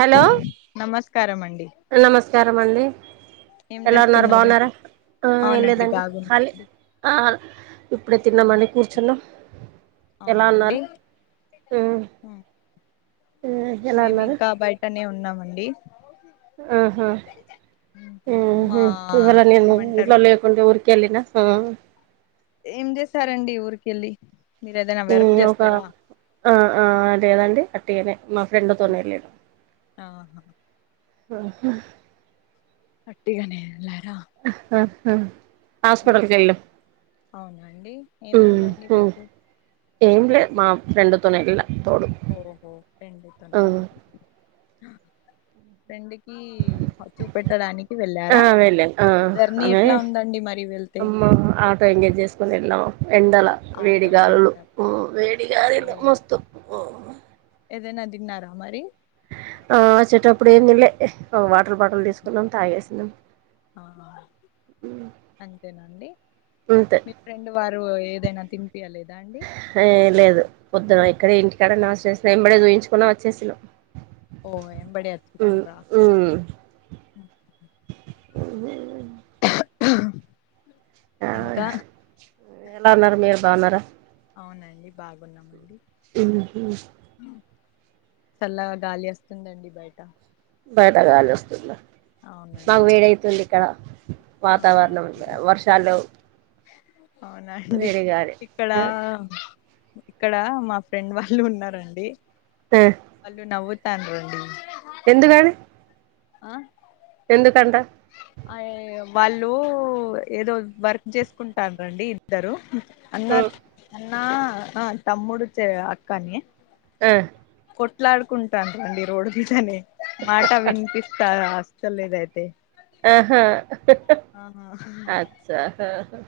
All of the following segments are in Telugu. హలో నమస్కారం అండి నమస్కారం అండి ఏం ఎలా ఉన్నారు చేస్తున్నారు బాగున్నారా ఆ అవునండి ఏయలేదండి హాలీ బాగున్నాండి అ ఇప్పుడే తిన్నామండి కూర్చున్నాం ఎలా అవునా అండి ఉన్నారు మ్ మేము ఇంకా బయటనే ఉన్నామండి ఆహామ్ మా హు ఇవాల నేను ఏమంటారు ఊర్ల లేకుండే ఊర్కి కేళ్ళిన ఆ ఏం చేశారండి ఊరికేళ్లి మ్ ఒక ఆ ఆ లేదండి వట్టిగనే మా ఫ్రెండ్ తోనేళ్లిన ఆహా ఆ ఓహొ వట్టిగానే ఏళ్ళరా ఆహహ అవునండి మ్మ్ ఏమైందండి హ్మ్ మీకు ఏం లే మా ఫ్రెండ్ తో నెళ్ళ ఓహో ఫ్రెండుతోనా ఫ్రెండ్ కి చూపెట్టడానికి ఆ వెళ్ళారా వెళ్ళాను ఆ జర్నీ ఆమె ఎట్లా ఉందండి మరి వెళ్తే అమ్మ ఆటో ఎంగేజ్ చేసుకొని ఎల్లం ఎండల ఆటో ఏం వేడిగాలులు కాదు. మ్ ఓ వేడిగాలులు మస్తు మ్ ఏదైనా తిన్నారా మరి? ఆ ఆచ్చేటప్పుడు ఏం తినలే ఓ వాటర్ బాటిల్ తీసుకున్నాం తాగేసినం. ఆహ అంతేనండి అంతే మీ ఫ్రెండ్ వారు ఏదైనా తినిపియ లేదా అండి? హే లేదు పొద్దున ఇక్కడే ఇంటికాడ నాస్టా చేసిన ఎమ్మటే చూయించుకొని వచ్చేసిన ఓ ఎంబ్డే వచ్చేసిండ్రా ఉమ్ ఉఉఉ అహ ఆ ఎలా ఉన్నారు మీరు బావున్నారా? అవునండి బాగున్నామండి చల్లగా గాలి వస్తుందండి బయట బయట గాలి వస్తుందా, మాకు అవునండి వేడి అయితుంది ఇక్కడ ఆ వాతావరణం ఇక్కడ వర్షాలు అవునా అండి వేడిగాలి ఇక్కడ ఆ ఇక్కడ మా ఫ్రెండ్ వాళ్ళు ఉన్నారండి వాళ్ళు నవ్వుతాండ్రండి. ఎందుగని ఆ ఎందు తంట అయ్యేయో వాళ్ళు ఏదో వర్క్ చేసుకుంటారండి ఇద్దరు. ఆ అన్నా అన్నా నా తమ్ముడు చె అక్కని ఆ కొట్లాడుకుంటాండ్రి ఇ రోడ్ మీదనే మాట వినిపిస్తా అస్ లేదైతే ఆహా హహ అచ్చా హాహా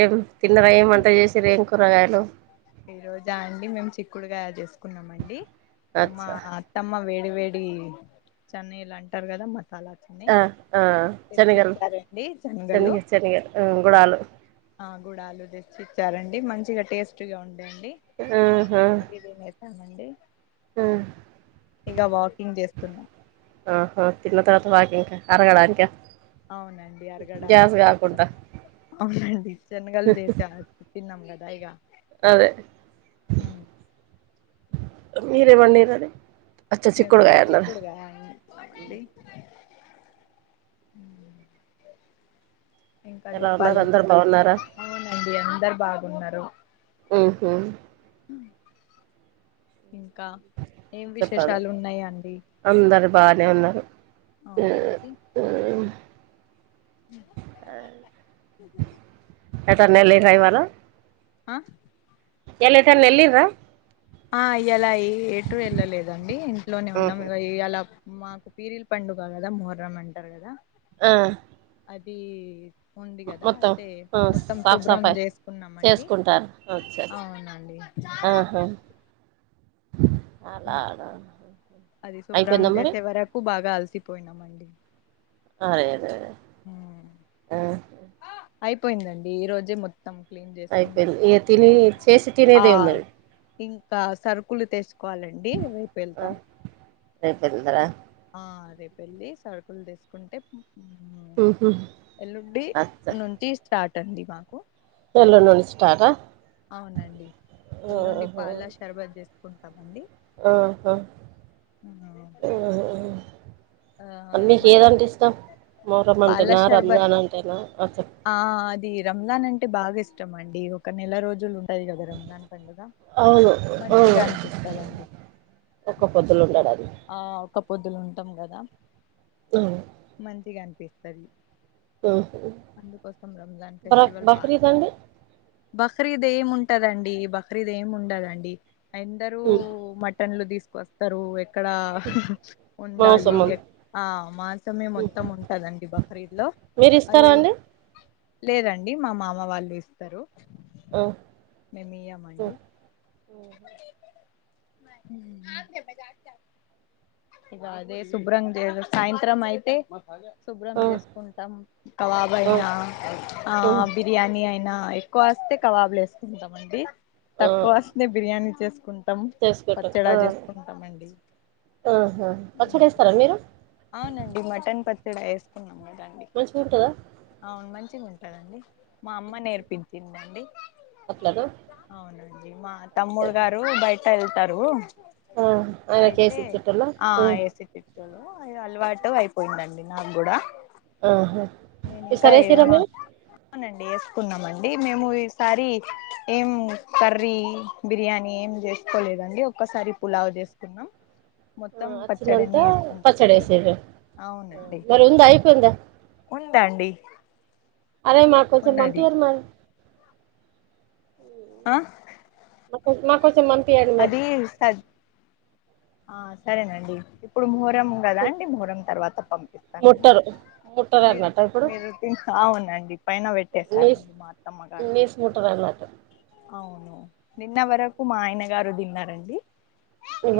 ఏం తిన్నరా ఏం వంట చేసిరి. ఏం కూరగాయలు? ఈ రోజా అండి మేము చిక్కుడుకాయ చేసుకున్నామ అండి మా అచ్చా అత్తమ్మ వేడి నీ వేడి చెన్నైల్ అంటారు కదా మ ఆ ఆ శనగలు ఇచ్చారండి శనగలు శనిగ శనగ ఆ గుడాలు ఆ గుడాలు తెచ్చి ఇచ్చారండి మంచిగా టేస్ట్గా ఉండెండి ఆహా అది తింటామండీ ఆ ఇగ వాకింగ్ చేస్తున్నాం. ఆహా తిన్న తరవాత వాకింగ్ క, అరగడానికా అవునండి గ్యాస్ అరగడానికి కొంచెం కాకుండా అవునండి జన్నగల్ చేశా తిన్నాం కాదం అదే మీరే మన్నీరు అదే మేము చిక్కుడుకాయ వండి అ ఇంకా ఎలా ఉన్నారు చెప్పాలండి అందరు బాగున్నారా అవునండి అందరు బాగున్నారు. ఆహ ఇంకా ఏం చెప్పాలి విశేషాలు ఉన్నాయా అండి? అందరు బానే ఉన్నారు ఊ అవునాండి ఊ [inaudible] న్నాలేెకాయి వాళ ఆ ఇల్ ఎటన్న ఎల్లిరా? ఆ ఇయాల ఎటూ వెళ్ళలేదండి ఇంట్లోనే ఉన్నాం ఉహు ఇ ఇ అలా మాకు పీరిల్ పండుగ కదా మహ్రం అంటారు కదా ఆ అది ఉంది కదా మొత్తం అయితే ఆ మొత్తం సాఫ్ శుభ్రం సఫాయి చేసుకున్నామండి చేసుకుంటారు అచ్చ అవునండి ఆహా అలానా అది శుభ్రం అయిపోయిందా మరి చేసే వరకు బాగా అలసిపోయినామండి అరేదే ఆ అయిపోయిందండి ఈ రోజే మొత్తం క్లీన్ అయిపోది చేసుకున్నామండి తిని చేసి ఆ తినేదే ఉందడి ఇంకా సరుకులు తెచ్చుకోవాలండి రేపు వెళ్తాం రేపు వెళ్తారా ఆ రేప వెళ్ళి సరుకులు తీసుకుంటే ఉహు ఎల్లుండి నుంచి స్టార్ట్ అంది మాకు ఎల్లండ్ నుండి స్టార్ట్ ఆ అవునండి ఎల్లుండి పాలా షర్బత్ చేసుకుంటాండి ఆహా అవు మ మీకి ఏదంటే ఇష్టం మోరం పాల అంటేనా షర్బత్ రంజాన్ అంటేనా అస్ ఆ అది రంజాన్ అంటే బాగా ఇష్టం అండి ఒక నెల రోజులుంట టాది కదా రందాన్ పండుగ అవును అవును మంచిగా అనిపిస్తుందండి ఒక్క పొద్దులు ఉంటారా ఆ ఒక పొద్దులు ఉంటాం కదా అవును మంచిగా అనిపిస్తది ఆహా అందుకోసం రంజాన్ మరి ఫెస్టివల్ బాగా బక్రీద్ అండి బక్రీద్ ఏమి ఉంటదండి బక్రీద్ ఏమి ఉండదండి అందరరూ మటన్లు తీసు వస్తారు ఇక్కడ వండాలి మాంసం ఉంది ఆ మాసమే మొత్తం ఉంటదండి బక్రీద్ లో మీరు అది ఇస్తారా అండి లేదండి మా మామ వాళ్ళు ఇస్తారు ఓ మేము ఇయ్యమండి [inaudible] అదే సుబ్రం దేవ సాయంత్రం అయితే శుభ్రం ఆ చేసుకుంటాం కవాబ ఆ అయినా ఆ బిర్యానీ అయినా ఎక్కువ వస్తే కవాబులు వేసుకుంటామండి ఆ తక్కువస్త బిర్యానీ చేసుకుంట చేసుకుంటాం పచ్చడా ఆ చేస్తుంటామ అండి ఆహా పచ్చడి వేస్తారా మీరు అవునండి మటన్ పచ్చడా వేసుకున్నాము మంచిగా ఉంటదా మా అమ్మ నేర్పించిందండి అట్లనా అవునండి మా అచ్చ అచ్చ. తమ్ముడుగారు బయట వెళ్తారు ఆ ఆయన కేసి అయితే ఇచ్చేటోళ్ళ ఆ ఎసి తీపుతాడు అ అలవాటు అయిపోయిందండి నాకు కూడా ఆహా నేను ఇంకా ఈసారి వేసిర్రా ఏమ మీరు అవునండి వేసుకున్నామండి మేము ఈసారి ఏం కర్రీ బిర్యానీ ఏం చేసుకోలేదండి ఒక్కసారి పులావ చేసుకున్నాం మొత్తం పచ్చడనే ఎస్ పచ్చడే సిర్రు మరి ఉంద అయిపోఇంద ఉందండి అరే మా కొంచం ఉన్నది పంపియండి మర్ ఆ మా కొంచెం పం అది స ఆ సరేనండి ఇప్పుడు మూర్ ం కదా అండి మెహరం తర్వాత పంపిస్తానండి ముట్టరు ముట్టరు మీర్ అన్నట్ట ఇప్పుడు మీరు అవును పైన నీస్ పెట్టేశారండి మా అత్తమ్మ గారు నీస్ ముట్టరు అన్నట్టు అవును నిన్న వరకు మా ఆయన గారు తిన్నారండి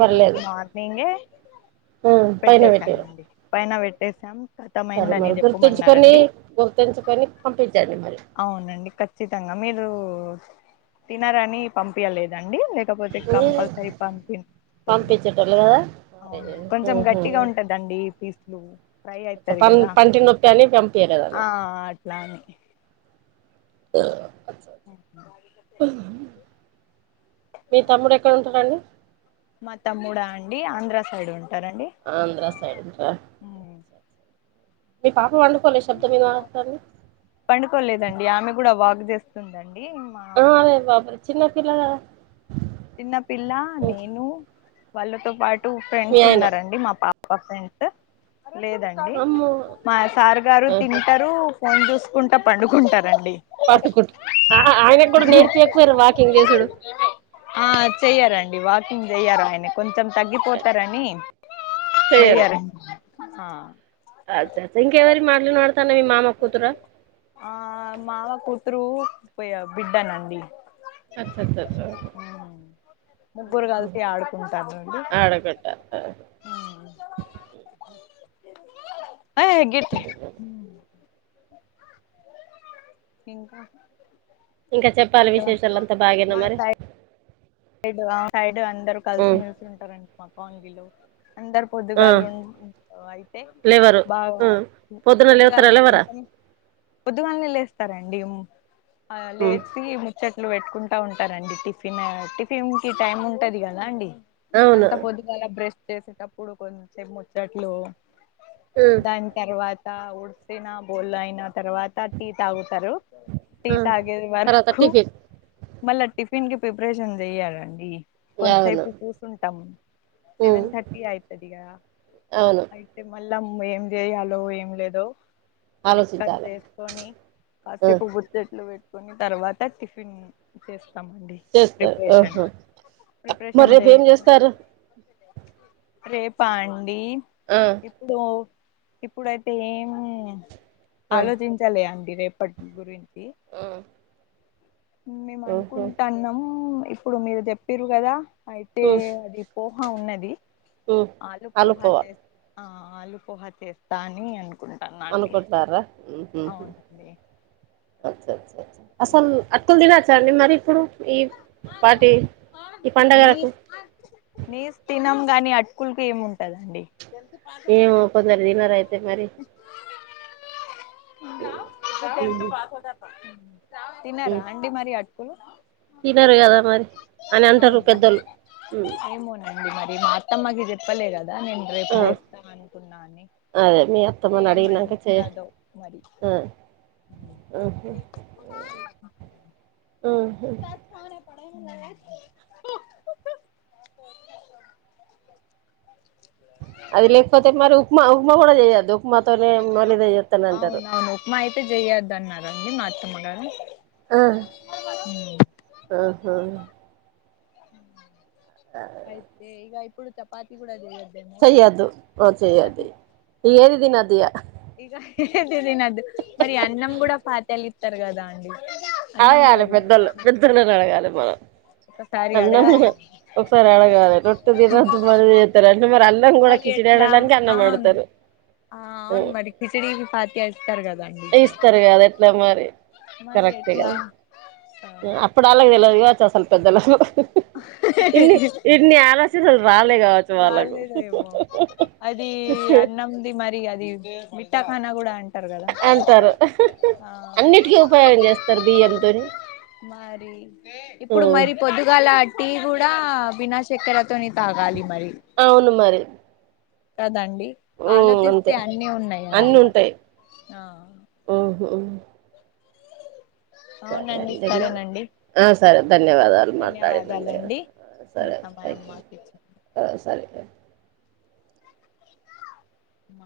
ఈ రోజు మార్నింగే పైన పెట్టారు పెట్టసామండి పైన పెట్టేసాం సరే కతమైందని మరి గుర్తుంచుకొని చెప్పమన్నారండి గుర్తుంచుకొని పంపించండి మరి అవునండి ఖచ్చితంగా మీరు తినరని పంపించలేదండి లేకపోతే కంపల్సరీ పంపిస్తుండే పంపించేటోళ్ళు కదా సరే అవును కొంచెం గట్టిగా ఉంటందండి పీస్లు ఫ్రై కొంచం అయితది పన్ కదా పంటి నొప్పని పంపియలేదన ఆ అట్లా అని ఆ అ మీ తమ్ముడు ఎక్కడ ఉంటాడండి మ తమ్ముడా అండి ఆంధ్ర సైడ్ ఉం ఆంధ్ర సైడ్ ఉంట్రా ఉమ్. వినపడుతుంది పండుకోలేదండి ఆమె కూడా వాక్ చేస్తుందండి మా ఆమే బాపురే చిన్న పిల్లలగ చిన్న పిల్ల నేను వాళ్ళతో పాటు మీ ఫ్రెండ్స్ ఆయన ఉన్నారండి మా పా డ్స్ లేదండి అమ్మో మా సార్ గారు తింటారు ఫోన్ చూసుకుంట పండుకుంటారండి పట్టుకుంటు అహ ఆయన కూడా నేర్పి యకపోయిర్రు వాకింగ్ చేసుడు ఆ చెయ్యారండి వాకింగ్ చెయ్యారయన కొంచెం తగ్గిపోతారని చేయ్యలీ అ అదదే ఇంకేవరి మటలు వినపడుతనై మీ మామ కూతుర ఆ మావ కూతురు ప్ బిడ్డ నండి అచ్చఅచ్చ అచ్చ ముగ్గురు అచ్చ కలిసి ఆడుకుంటారండి ఆడకుంట ఆ గతే ఇంకా ఇంకా చెప్పాలి ఇక విశేషాలు అంతా బాగేనా మా మరి సైడ్ సైడ్ ఆ సైడ్ అందరు ఉమ్ కలిసిమెెలిసి ఉంటారండి మా కాల్నిలో అందరు ఆ పొద్దుగాళ్ ఉ అయితే లేవరు బాగ్ ఉమ్ పొద్దున పోద్దుగాళ లేవుతారా లేవరా నుంచొని పొద్దుగాల్నే లేస్తారండి ఆ ఉమ్ లేచి ముచ్చట్లు పెట్టుకుంటూ ఉంటారండి టిఫిన్ టిఫిన్కి టైం ఉంటది కదా అండి అవును అంత పొద్దుగాలా బ్రష్ చేసేటప్పుడు కొంచెప్ ముచ్చట్లు ఉమ్ దాని తర్వాత ఊడ్చినా బోల్యినా తర్వాత టీ తాగుతారు టీ ఆ తాగే తర్వాత వరకు టిఫిన్ మళ్ళా టిఫిన్ కి ప్రిపరేషన్ చెయ్యాలండి అవును కొంతసేపు కూర్చుంటాము ఉమ్ సెవెన్ థర్టీ అవుతుంది కద అవును మళ్ళం ఏం చేయాలో ఏం లేదో డిస్కస్ ఆలోచించాలి చేసుకొని ఆ కాసేపు ముచ్చట్లు పేట్ కొన్ని తర్వాత టిఫిన్ చేస్తామండి ప్రిపరేషన్ ఓహో మరి ప్రిపరేషన్ రేపు ఏం చేసిన చేస్తారు రేపా అండి ఆ ఇప్పుడు ఇప్పుడైతే ఏమి ఆ ఆలోచించాలె అండి రేపటి గురించి ఆ మేము ఆహా అనుకుంటాన్నాము ఇప్పుడు మీరు చెప్పిరు కదా అయితే ఉమ్ అది పోహ ఉన్నది ఉమ్ ఆలు పోహ అలుపువ చే ఆ ఆలుపోహ చేస్తాని అను అనుకుంటారా ఊహ్మ్ అవునండి అచ్చ అచ్చ అచ్చ అసలు అటుకులు తినచ్చాండి మరి ఇప్పుడు ఈ పాటి ఈ నీ పండగలకు నీస్ తినం గాని అట్కులకి ఏముంటదండి ఏమో కొందరు దీనరు అయితే మరి నువ్వు టెన్త్ ఉహు. పాస్ అవుత తన్నారా హ్మ్. అండీ మరి ఆట్కులు తినరు కదా మరి అని అంటారు పెద్దలు ది మా అత్తమ్మకి చెప్పలే కదా నేను రేపు ఆ చేస్తాను అనుకున్నా అని అదే మీ అత్తమ చెప్తే అడిగినంక చెే ఏమంటదో మరి ఆ ఊహ్మ్ హ్మ్ అది లేకపోతే మరి ఉప్మా ఉప్మా కూడ చేయదు అవున అవును ఉప్మా అయితే చెయొద్ద అన్నారండి మా అత్తమగారు ఆ ఆహా అయితే ఈగ ఇప్పుడు చపాతి కూడా చేయరు చేయాద్దు ఆ చేయద్దు ఏదితినాదిగా ఇక ఏది తినద్దు మరి అన్నం కూడా పాతలి ఇస్తారు కదా అండి అన్నం కూడా అడగాలి తినద్దా పెద్దళ్లు అండి పెద్దొళ్లని అడగాలి మనం ఒకసారి అన్నం అడగాలి ఒకసారి అడగాలి రొట్టి దినదు మనతారు అంట మరి అన్నం కూడా మరి కిచిడి ఎట్లా ఆడలనికి అవును అన్నమోడుతారు ఆ అవును మరి కిచిడికి పాతి వస్తారు కదండి ఇస్తారు కదా ఎట్లా మరి మరి ఎట్లా కరెక్టే కదా అప్పుడు అలాకీ తెలవదుకావచ్చు అసలు పెద్దలకు ఇన్ని ఇన్ని ఆలోచ రాలేదు ఏమో అది అన్నంది మరిగాది మిట్టాఖానా కూడా అం అంటారు అన్నిటికీ ఉపాయోగం చేస్తారు బియ్యంతోని మరి ఇప్పుడు మరి పొద్దుగాల టి కూడా బినాశక్కెరతోని తాగాలి మరి అవును మరి కదండి ఆలోచిస్తే అంతే అన్ని అన్ని ఉన్నాయండి ఆ ఓ సరే అవునండి అండి మరి సరేనండి ఆ సరే ధన్యవాదాలు మాట్లాడినందుకు ధన్యవాదాలండి మీ సరే సమయం త్యాంక్ యూ మాకు ఇచ్చినందుకు ఆ సరే ఉ